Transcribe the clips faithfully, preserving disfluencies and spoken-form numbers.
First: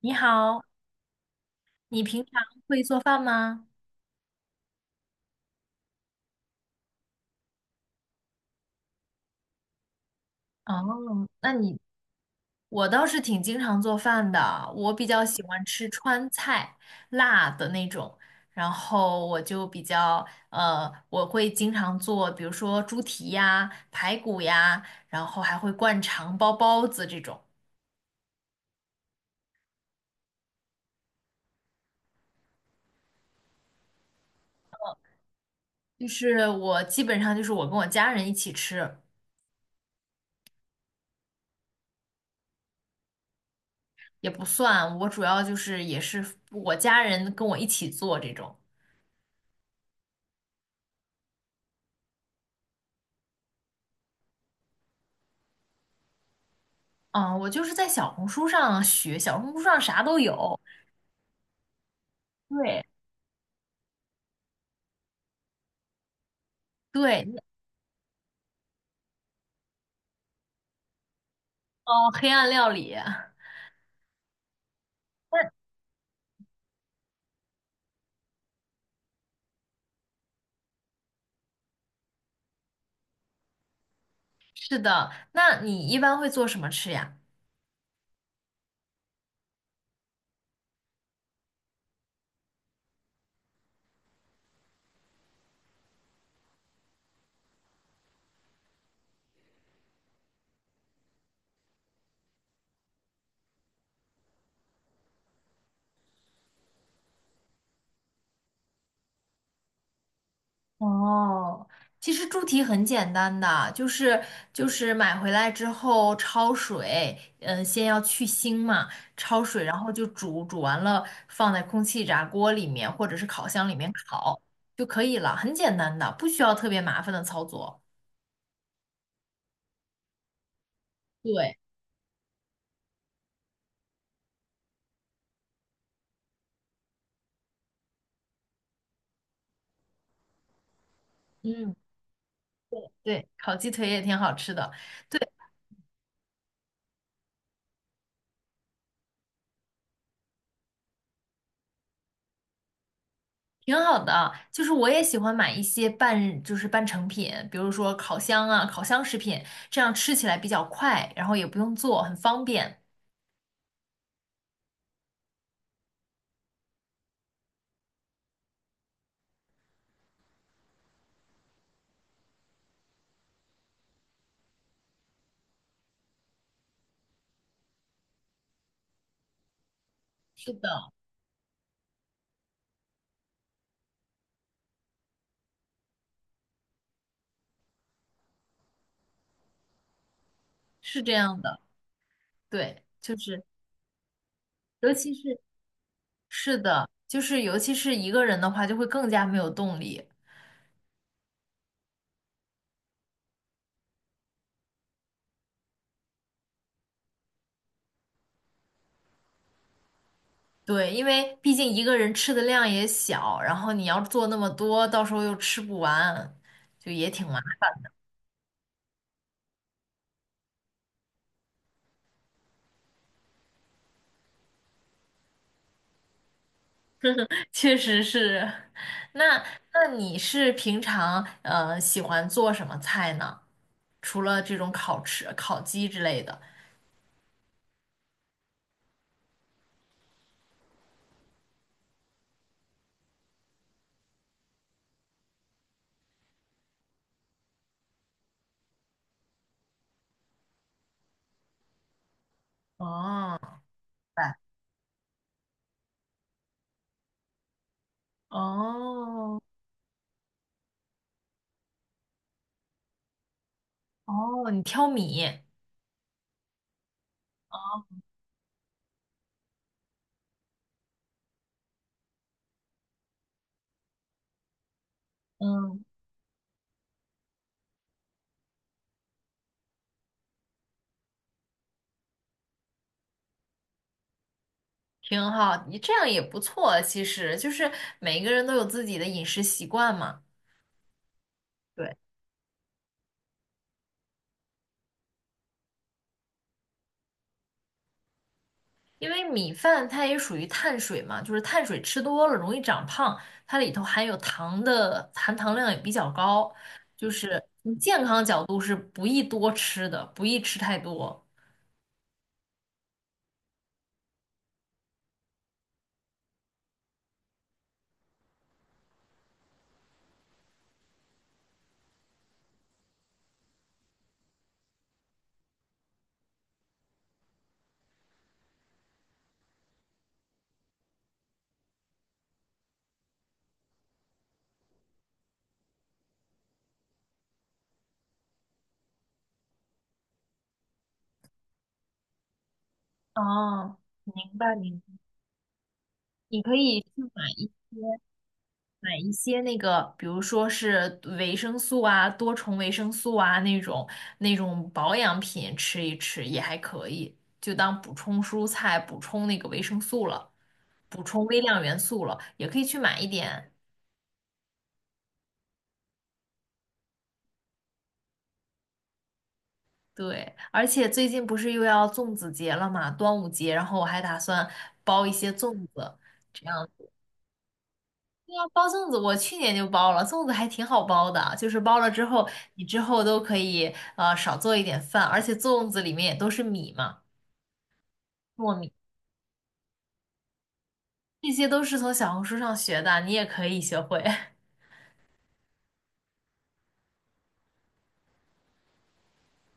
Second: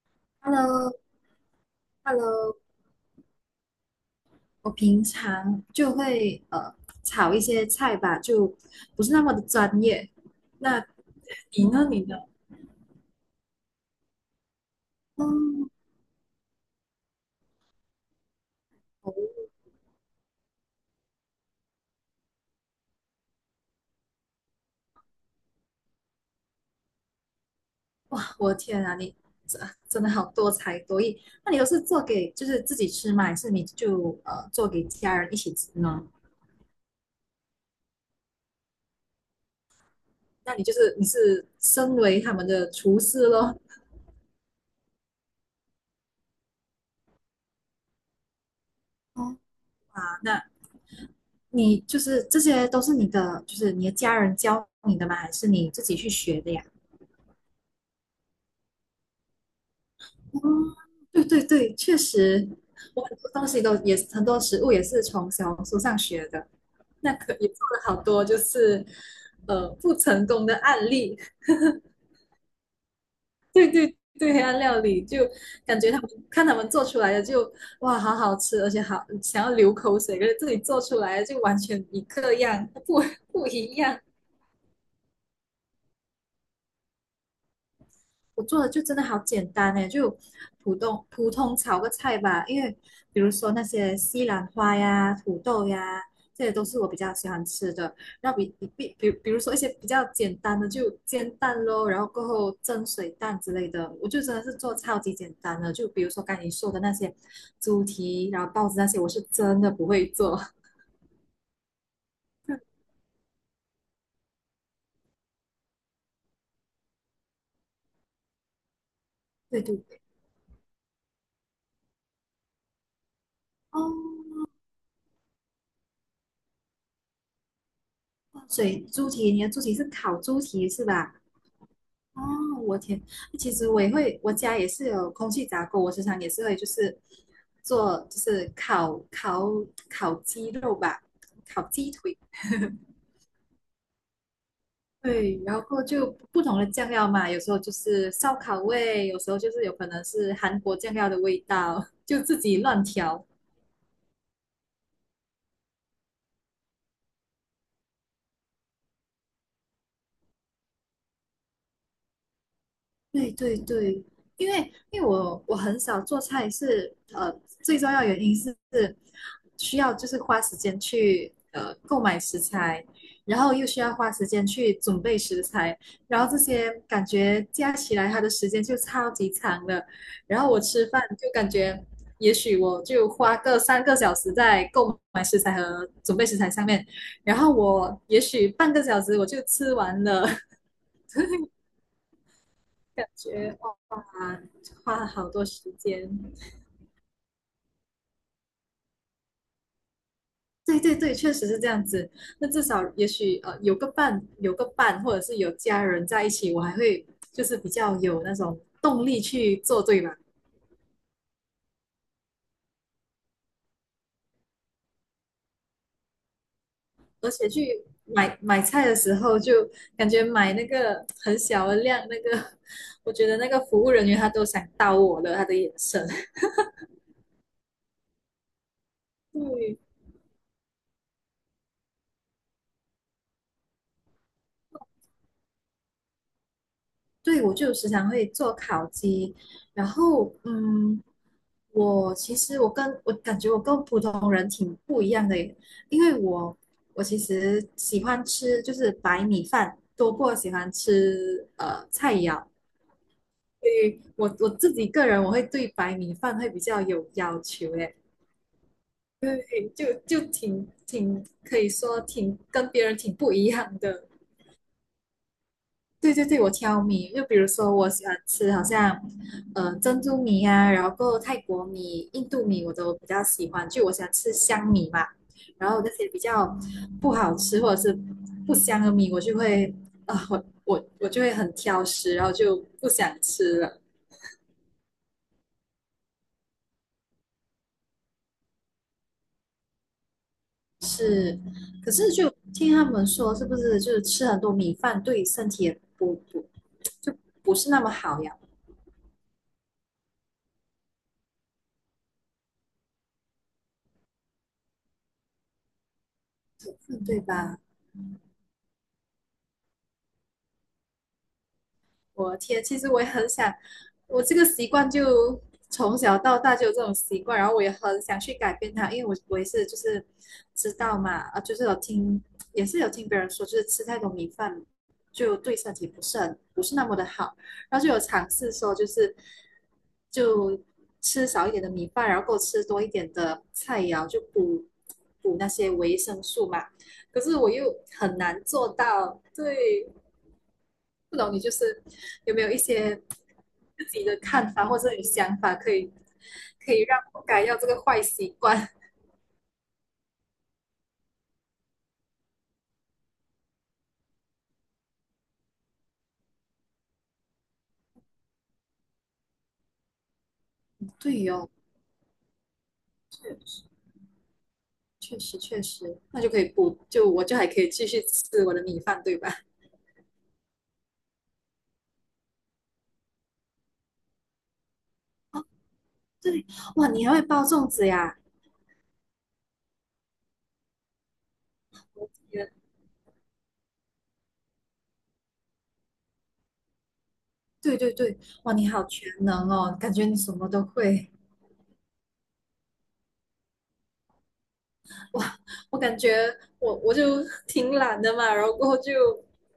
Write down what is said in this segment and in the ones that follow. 你好，Hello,Hello,你平常会做饭吗？我平常就会呃炒一些菜吧，就不是那么的专业。哦，那那你你，呢？你的我倒是挺经常做饭的，我比较喜欢嗯，吃川菜，辣的那种，然后我哦就比较，呃，我会经常做，比如说猪蹄呀、排骨呀，然后还会灌肠、包包子这种，哇，我的天啊，你真真的好多才多艺。那你都是做给就是自己吃吗？还是你就呃做给家人一起吃呢？就是我基本上就是我跟我家人一起吃，那你就是你是身为他们的厨师咯。也不算，我主要就是也是我家人跟我一起做这种。哦，啊那你就是这些都是你的，就是你的家人教你的吗？还是你自己去学的呀？嗯，我就是在小红书上学，小红书上啥都哦有。对对对，确实，对我很多东西都也很多食物也是从小红书上学的，那对，可也做了好多就是呃不成功的案例。哦，黑暗料理，对对对，黑暗料理就那感觉他们看他们做出来的就哇好好吃，而且好想要流口水，可是自己做出来的就完全一个样，不不一样。是的。那你一般会做什么吃呀？我做的就真的好简单诶，就普通普通炒个菜吧。因为比如说那些西兰花呀、土豆呀，这些都是我比较喜欢吃的。那比比比比，比如说一些比较简单的，就煎蛋咯，然后过后蒸水蛋之类的，我就真的是做超级简单的。就比如说刚才你说的那些猪蹄，然后包子那些，我是真的不会做。哦，其实猪蹄很简单的，就是就是买回来之后焯水，嗯，先要去腥嘛，焯 对水，对然后对，就煮，煮完了放在空气炸锅里面或者是烤箱里面哦，烤就可以了，很简单的，不需要特别麻烦的操作。所以猪蹄，你的猪蹄是烤猪蹄是吧？对，哦，我天，其实我也会，我家也是有空气炸锅，我时常也是会就是做就是烤烤烤鸡肉吧，烤嗯。鸡腿，对，烤鸡腿也挺好吃的，对，对，然后就不同的酱料嘛，有时候就是烧烤味，有时候就是有可能是韩国酱料的味道，就自己乱调。挺好的啊。就是我也喜欢买一些半，就是半成品，比如说烤箱啊、烤箱食品，这样吃起来比较快，然后也不用做，很方便。对对对，因为因为我我很少做菜是，呃最重要原因是是需要就是花时间去呃购买食材，然后又需要花时间去准备食材，然后这些感觉加起来它的时间就超级长了，然后是我的，吃饭就感觉也许我就花个三个小时在购买食材和准备食材上面，然后我也许半个小时我就吃完了，是这样的，对，感就是觉。啊，尤花了其好是多时间。是的，就是尤其是一个人的话，就会更加没有动力。对对对，确实是这样子。那至少也许呃有个伴，有个伴，或者是有家人在一起，我还会就是比较有那种动力去做，对吧？对，因为毕竟一个人吃的量也小，然后你要做那么多，到时候又吃不完，就也挺而麻且烦去买买菜的时候，就感觉买那个很小的量，那个 我觉得那个服务人员他都想刀我了，他的眼神。确实是。那对，那你是平常呃喜欢做什么菜呢？除了这种烤翅、烤鸡之类的。对，我就时常会做烤鸡，然后嗯，我其实我跟我感觉我跟普通人挺不一样的耶因为我我其实喜欢吃就是白米饭多过喜欢吃呃菜肴，哦，明所以我白我自己个人我会对白米饭会比较有要求诶，哦对，就就挺挺可以说挺跟别人挺不一样的。哦，你挑米，对对对，我挑米，就比如说我喜欢吃好像，呃，珍珠米啊，然后够泰国米、印度米我都比较喜欢，就我喜欢吃香米嘛。然后嗯，那些比较不好吃或者是不香的米，我就会啊、我我我就会很挑食，然后就不想吃了。挺好，你这样也不错。其实就是每个人都有自己的饮食习惯嘛。是，可对。是就听他们说，是不是就是吃很多米饭对身体也不不就不是那么好呀？因为米饭它也属于碳水嘛，就是碳水吃多了容易长胖，它里头含有糖的含糖量也比较高，嗯，就对是吧？从健康角度是不宜多吃的，不宜吃太多。我的天，其实我也很想，我这个习惯就从小到大就有这种习惯，然后我也很想去改变它，因为我我也是就是知道嘛，啊，就是有听也是有听别人说，就是吃太多米饭就对身体不是很不是那么的好，然后就有尝试说就是就吃少一点的米饭，然后够吃多一点的菜肴，就补补那些维生素嘛，可是我又很难做到，对，不懂你就是有没有一些哦，自己的明看白法或明者白。你想法，可以你可可以以让去我买改一掉这个坏习惯？买一些那个，比如说是维生素啊、多重维生素啊那种那种保养品吃一吃也还可以，就当补充蔬菜、补充那个维生素了。补充对微哦，量元素了，也可以去买一确点。实确实确实，那就可以补，就我就还可以继续吃我的米饭，对吧？对，而且最近不是又要粽子节了嘛，端午节，然后我还打算包一些粽子，这对，样。哇，你还会包粽子呀？对啊，包粽子我去年就包了，粽子还挺好包的，就是包了之后，你之后都可以呃少做一点饭，而且粽子里面也都是米嘛，对对对，哇，糯你米，好全能哦，感觉你什么都会。这些都是从小红书上学的，你也可以学会，哇，我感觉我我就挺懒的嘛，然后过后就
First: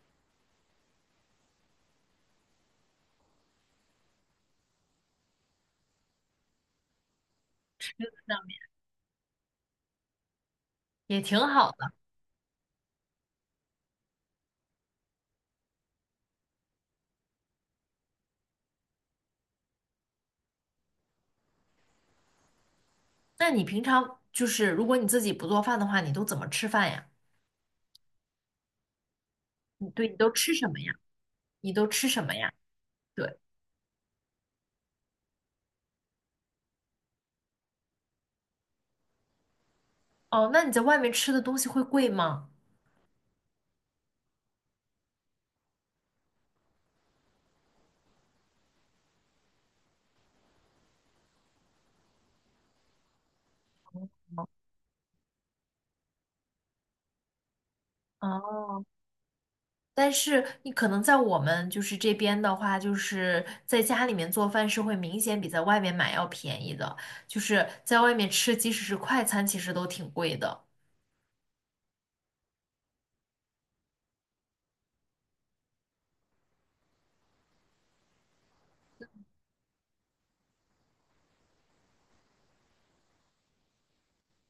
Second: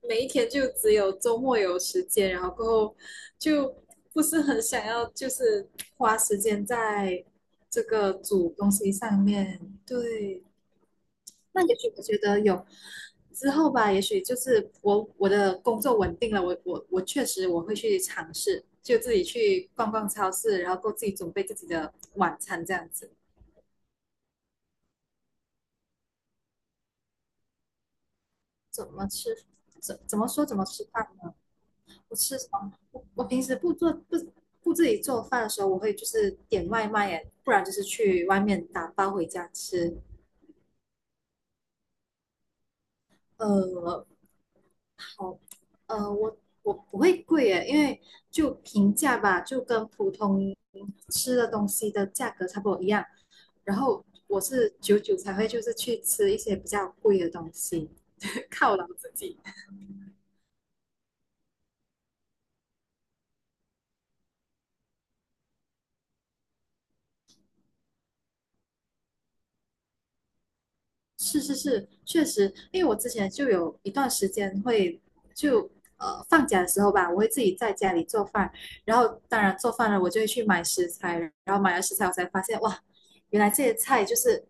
每一天就只有周末有时间，然后过后就不是很想要，就是花时间在这个那煮东西上面。对，也挺那好也的。许我觉得有之后吧，也许就是我我的工作稳定了，我我我确实我会去尝试，就自己去逛逛超市，然后够自己准备自己的晚餐这样子，那你平常就是如果你自己不做饭的话，你都怎么吃饭呀？怎么吃，你怎对，你怎么都说吃怎么什么吃呀？饭呢？你都吃我什么吃什呀？么，我我对，平时不做不不自己做饭的时候，我会就是点外卖耶，不然就是去外面打包回家吃。哦，那你在外面吃的东西会贵吗？呃，好，呃，我我不会贵耶，因为就平价吧，就跟普通吃的东西的价格差不多一样。然后我是久久才会就是去吃一些比较贵的东西，犒哦，劳自己。但是你可能在我们就是这边的话，就是在家里面做饭是会明显比在外面买要便宜的，就是在外面吃，即使是快餐，其实都挺贵的。是是是，确实，因为我之前就有一段时间会就呃放假的时候吧，我会自己在家里做饭，然后当然做饭了，我就会去买食材，然后买了食材，我才发现哇，原来这些菜就是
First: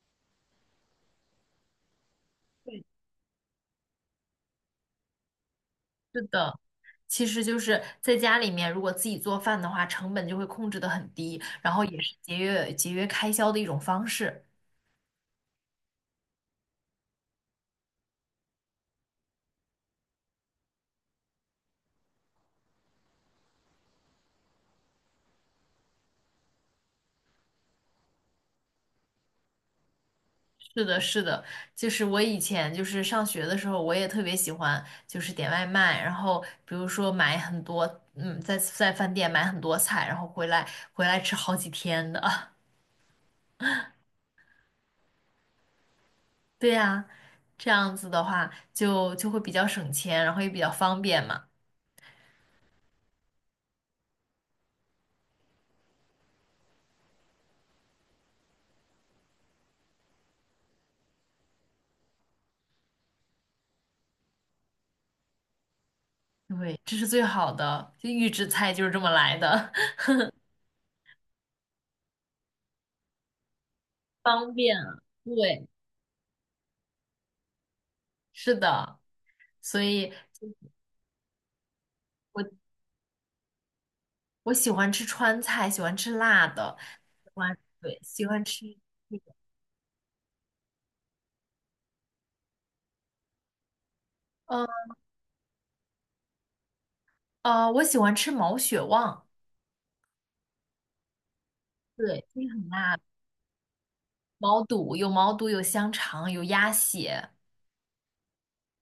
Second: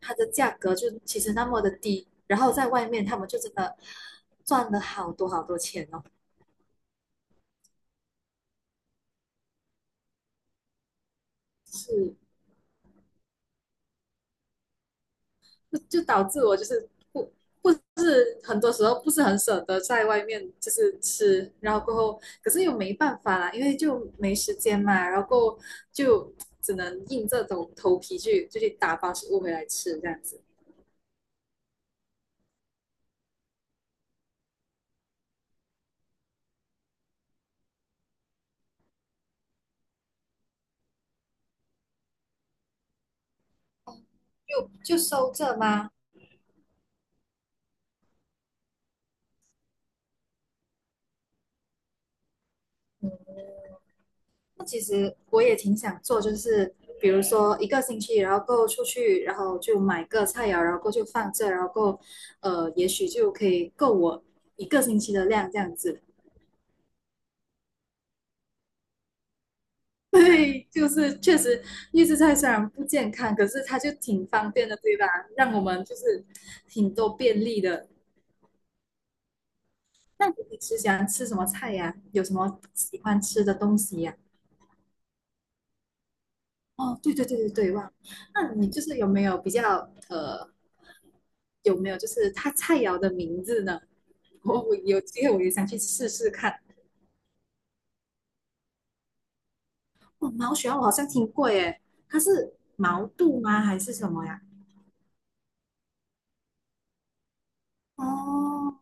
它的价格就其实那么的低，然后在外面他们就真的赚了好多好多钱哦，是的，其实就是在家里面，如果自己做饭的话，成本就会控制得很低，然后也是是节约节约开销的一种方式。就就导致我就是不不是很多时候不是很舍得在外面就是吃，然后过后可是又没办法啦，因为就没时间嘛，然后过后就只能硬着头头皮去就去打包食物回来吃这样子，是的，是的，就是我以前就是上学的时候，我也特别喜欢就是点外卖，然后比如说买很多，嗯，在在饭店买很多菜，然后回来回来吃好几天的。就收这吗？对呀，这样子的话就就会比较省钱，然后也比较方便嘛。那其实我也挺想做，就是比如说一个星期，然后够出去，然后就买个菜肴，然后够就放这，然后够呃也许就可以够我一个星期的量这样子。对，这是最好的，就预制菜就是这么来的，对，就是确实预制菜虽然不健康，可是它就挺方方便便的，对啊吧？让我对，们就是挺多便利的。是的，所以那你平时喜欢吃什么菜呀？有什我么喜欢吃的东西呀？我喜欢吃川菜，喜欢吃辣的，哦，对对喜对对欢对，忘了。对，喜欢那你吃。就是有没有比较呃，有没有就是它菜肴的名字呢？我嗯，我有机会我也想去试试看。呃，我喜欢吃毛血旺，哦，毛血旺我好像听过耶，它对，就是是很辣，毛肚吗？还是什么呀？毛肚有毛肚，有香肠，有鸭血。哦，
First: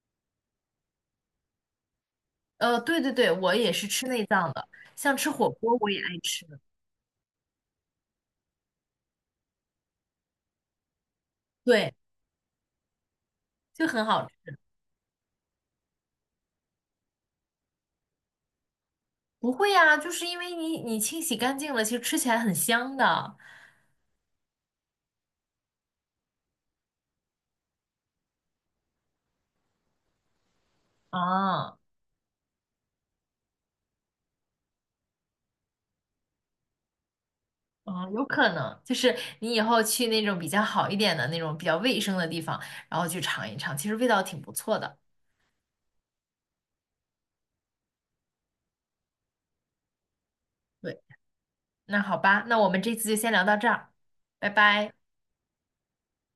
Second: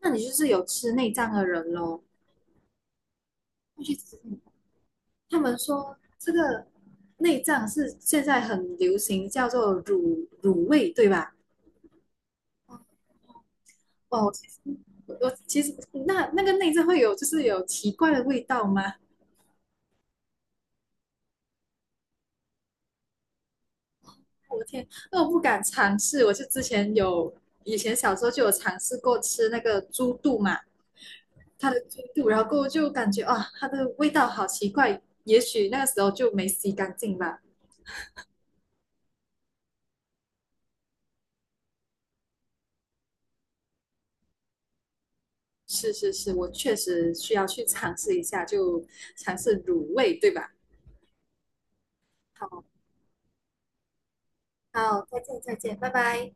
那你就是有吃内脏的人喽？呃，对对对，我也是去吃吃内脏的，像吃他火们锅我说也爱这吃，个内脏是现在很流行，叫做乳乳味，对吧？对，就很好哦，我其吃。实我其实那那个内脏会有就是有奇怪的味道吗？不会呀、就是因为你你清洗干净了，其实吃起来很香的我的天，那我不敢尝试。我就之前有以前小时候就有尝试过吃那个猪肚嘛，它啊的猪肚，然后过后就感觉啊，它的味道好奇怪。也许那个时候就没洗干净吧。啊，有可能就是你以后去那种比较好一点的那种比较卫生的地方，然后去尝一尝，其实味道挺不错的。是是是，我确实需要去尝试一下，就尝试卤味，对吧？对，那好吧，那好。我们这次就先聊到这儿，拜拜。好，再见，再见，拜拜。